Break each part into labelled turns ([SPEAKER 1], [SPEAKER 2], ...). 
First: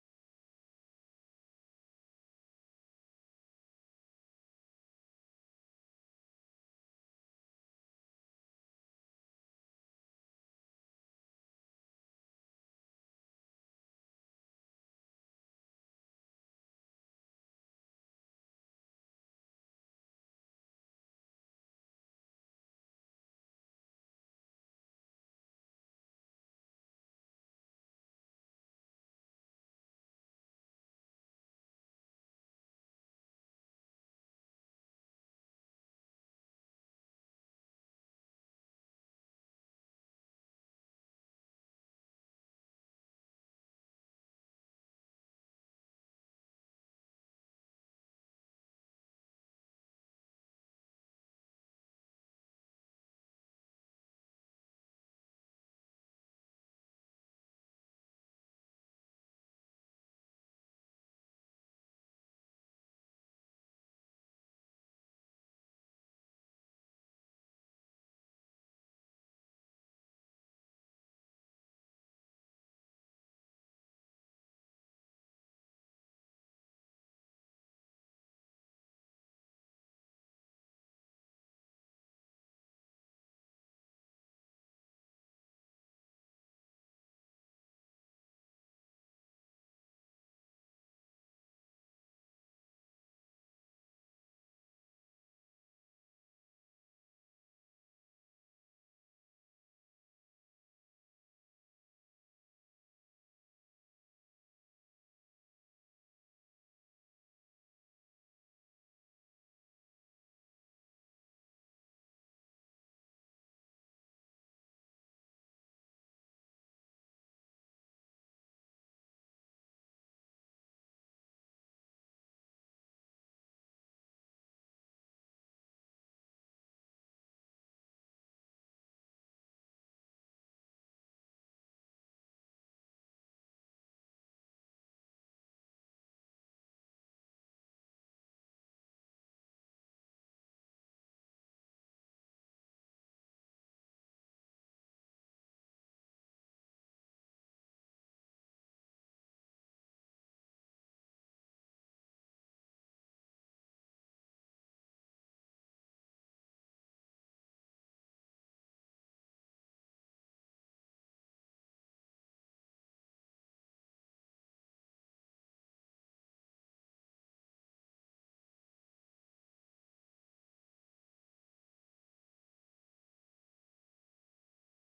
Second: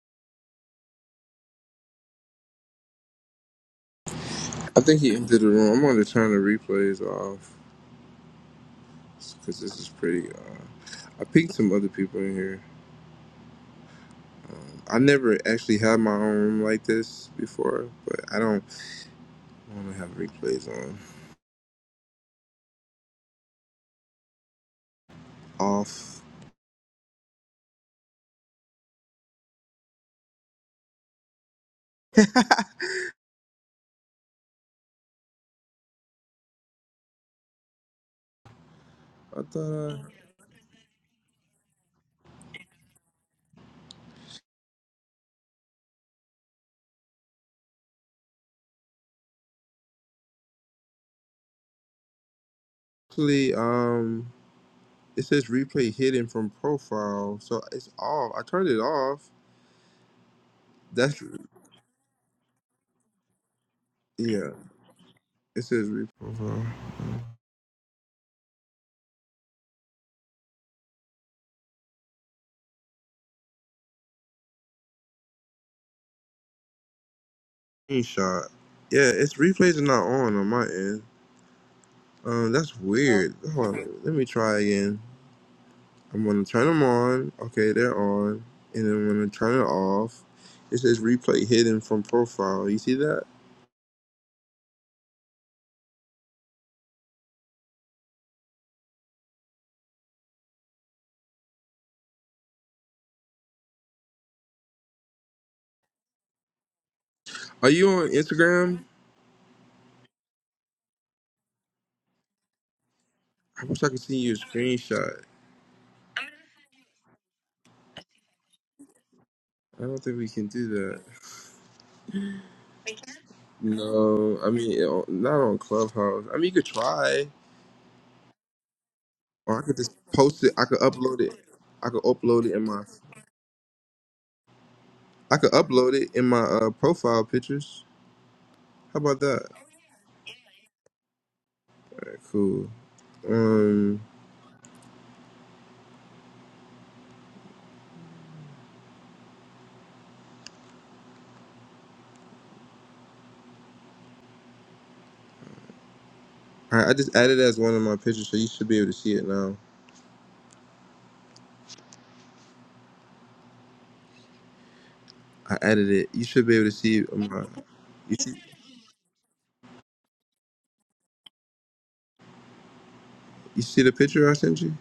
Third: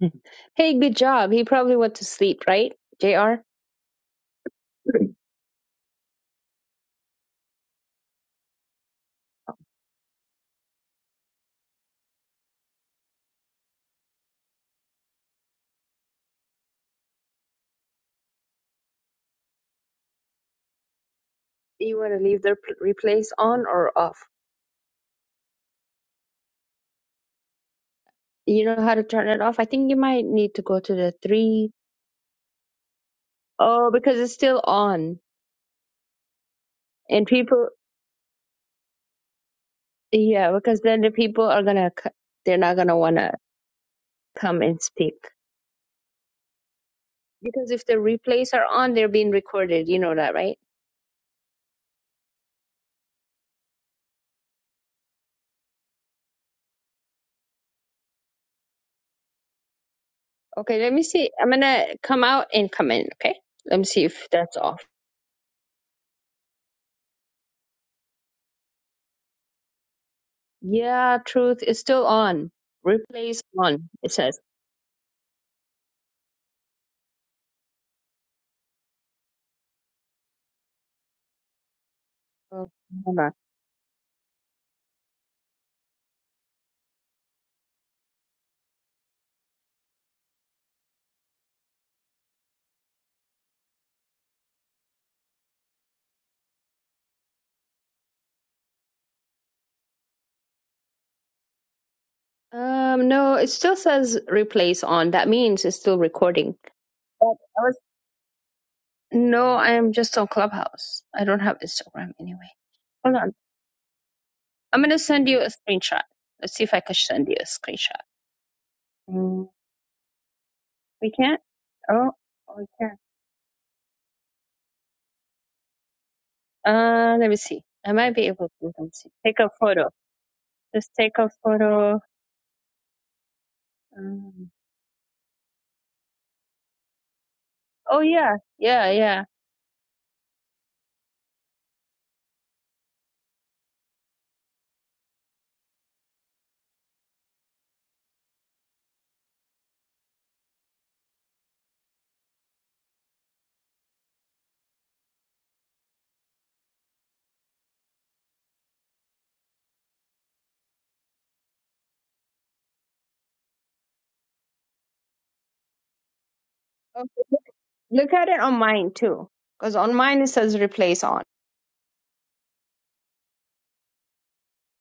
[SPEAKER 1] Hey, good job. He probably went to sleep, right? JR?
[SPEAKER 2] I think he entered the room. I'm going to turn the replays off because this is pretty. Uh, I pinged some other people in here. I never actually had my own room like this before, but I don't want to have replays on.
[SPEAKER 1] Do you want to leave the p- replays on or off?
[SPEAKER 2] Off.
[SPEAKER 1] You know how to turn it off? I think you might need to go to the three. Oh, because it's still on. And people,
[SPEAKER 2] I thought I
[SPEAKER 1] yeah, because then the people are going to, they're not going to want to come and speak. Because if the replays are on, they're being recorded. You know that, right?
[SPEAKER 2] actually, um, it says replay hidden from profile, so it's off. I turned it off.
[SPEAKER 1] Okay, let me
[SPEAKER 2] That's,
[SPEAKER 1] see. I'm going to come out and come in, okay? Let me see if
[SPEAKER 2] yeah,
[SPEAKER 1] that's off.
[SPEAKER 2] it says replay. profile.
[SPEAKER 1] Yeah, truth is still on. Replays on, it says.
[SPEAKER 2] Screenshot. Yeah, it's replays are not on on my end. Um,
[SPEAKER 1] Oh,
[SPEAKER 2] that's
[SPEAKER 1] remember.
[SPEAKER 2] weird. Hold on, let me try again. I'm gonna turn them on. Okay, they're on. And then I'm gonna turn it off. It says replay hidden from profile. You see that?
[SPEAKER 1] Um, no, it still says replace on. That means it's still recording. But I
[SPEAKER 2] Are
[SPEAKER 1] was
[SPEAKER 2] you on Instagram?
[SPEAKER 1] no, I am just on Clubhouse. I don't have Instagram anyway. Hold on.
[SPEAKER 2] I wish I could see your
[SPEAKER 1] I'm gonna
[SPEAKER 2] screenshot.
[SPEAKER 1] send you a screenshot. Let's see if I can send you a screenshot. Mm,
[SPEAKER 2] I don't think we can do that.
[SPEAKER 1] we can't. Oh, oh, we can.
[SPEAKER 2] No, I mean it- not on Clubhouse. I mean you could
[SPEAKER 1] Uh,
[SPEAKER 2] try,
[SPEAKER 1] let me see. I might be able to. Let me see. Take a
[SPEAKER 2] or I could
[SPEAKER 1] photo.
[SPEAKER 2] just post it. I could
[SPEAKER 1] Just take
[SPEAKER 2] upload
[SPEAKER 1] a
[SPEAKER 2] it. I
[SPEAKER 1] photo.
[SPEAKER 2] could upload it in my.
[SPEAKER 1] Um,
[SPEAKER 2] I could upload it in my uh, profile pictures.
[SPEAKER 1] oh yeah, yeah,
[SPEAKER 2] How about
[SPEAKER 1] yeah.
[SPEAKER 2] that? Alright, cool. Um, all right, I just added it as one of my pictures, so you should be able to see it now. I edited it. You should be able to see.
[SPEAKER 1] Okay.
[SPEAKER 2] Um, uh,
[SPEAKER 1] Look
[SPEAKER 2] you
[SPEAKER 1] at it
[SPEAKER 2] see,
[SPEAKER 1] on mine too, because on mine it says replace on.
[SPEAKER 2] you see the picture I sent you.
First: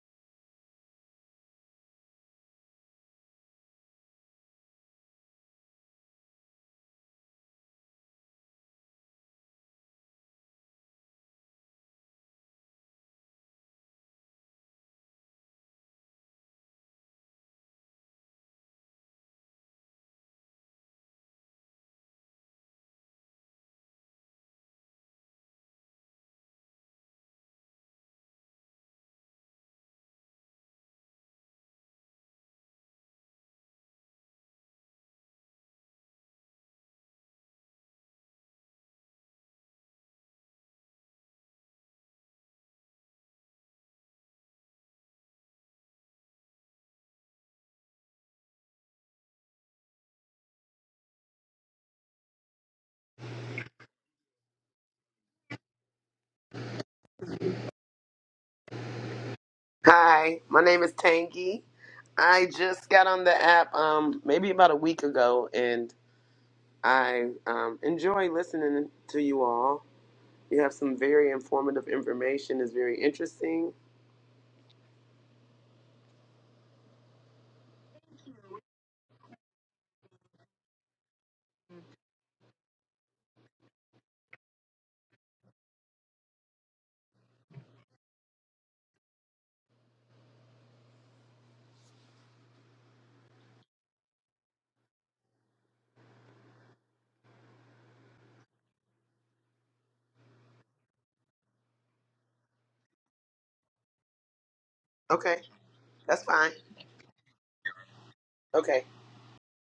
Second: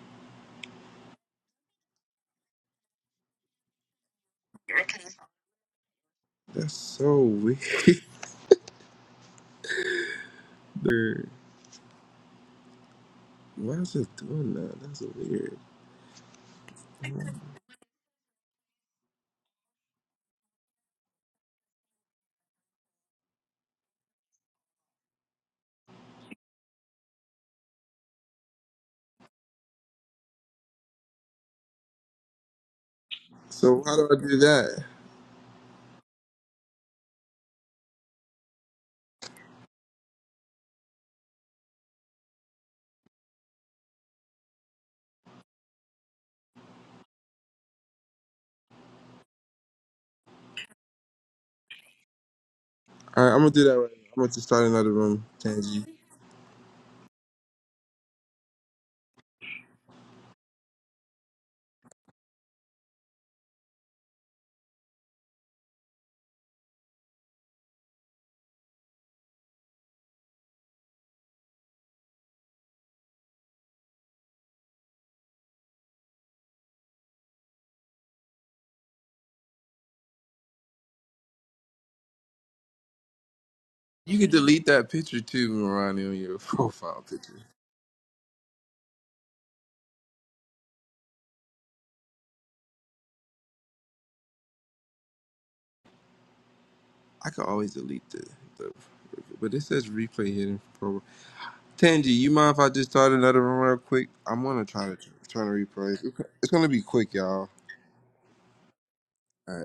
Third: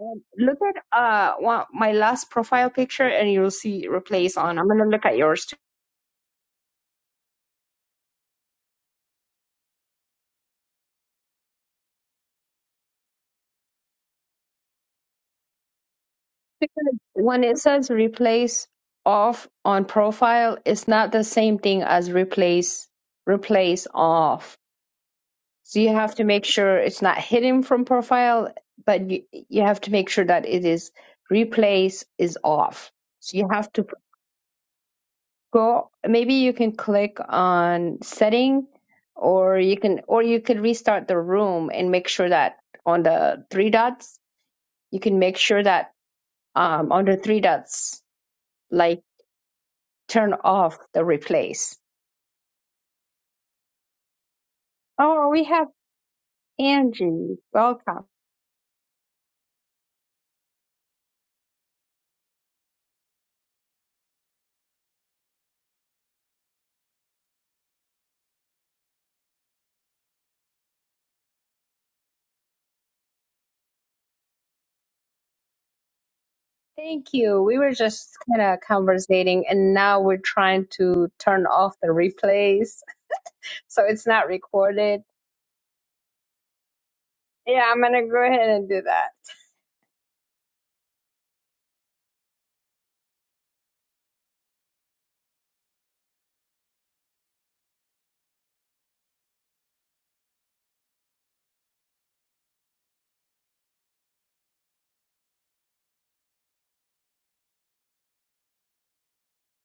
[SPEAKER 1] Um, Look at uh one, my last profile picture and you'll see replace on. I'm gonna look at yours too.
[SPEAKER 2] That's so weird. Why is it doing that? That's weird.
[SPEAKER 1] Because when it says replace off on profile, it's not the same thing as replace replace off. So you have to make sure it's not hidden from profile, but you you have to make sure that it is replace is off. So you have
[SPEAKER 2] So
[SPEAKER 1] to
[SPEAKER 2] how do I do that?
[SPEAKER 1] go maybe you can click on setting or you can or you could restart the room and make sure that on the three dots you can make sure that um on the three dots like turn off the replace
[SPEAKER 2] All right, I'm gonna do that right. now. I'm gonna just start another room,
[SPEAKER 1] oh we have
[SPEAKER 2] Tangi.
[SPEAKER 1] angie welcome
[SPEAKER 3] Hi, my name is Tangy. I just got on the app um maybe about a week ago and I um enjoy listening to you all. You have some very informative information, it's very interesting.
[SPEAKER 1] thank you we were just kind of conversating and now we're trying to turn off the replays so it's
[SPEAKER 2] You
[SPEAKER 1] not
[SPEAKER 2] can delete that
[SPEAKER 1] recorded
[SPEAKER 2] picture too, Marani, on your profile picture.
[SPEAKER 1] yeah i'm gonna go ahead and do that
[SPEAKER 2] I could always delete the, the but it says replay hidden for program. Tangi, you mind if I just start another room real quick? I'm gonna try to
[SPEAKER 3] Okay,
[SPEAKER 2] try to replay. Okay.
[SPEAKER 3] that's fine.
[SPEAKER 2] It's gonna be quick, y'all.
[SPEAKER 3] Okay.
[SPEAKER 2] All right.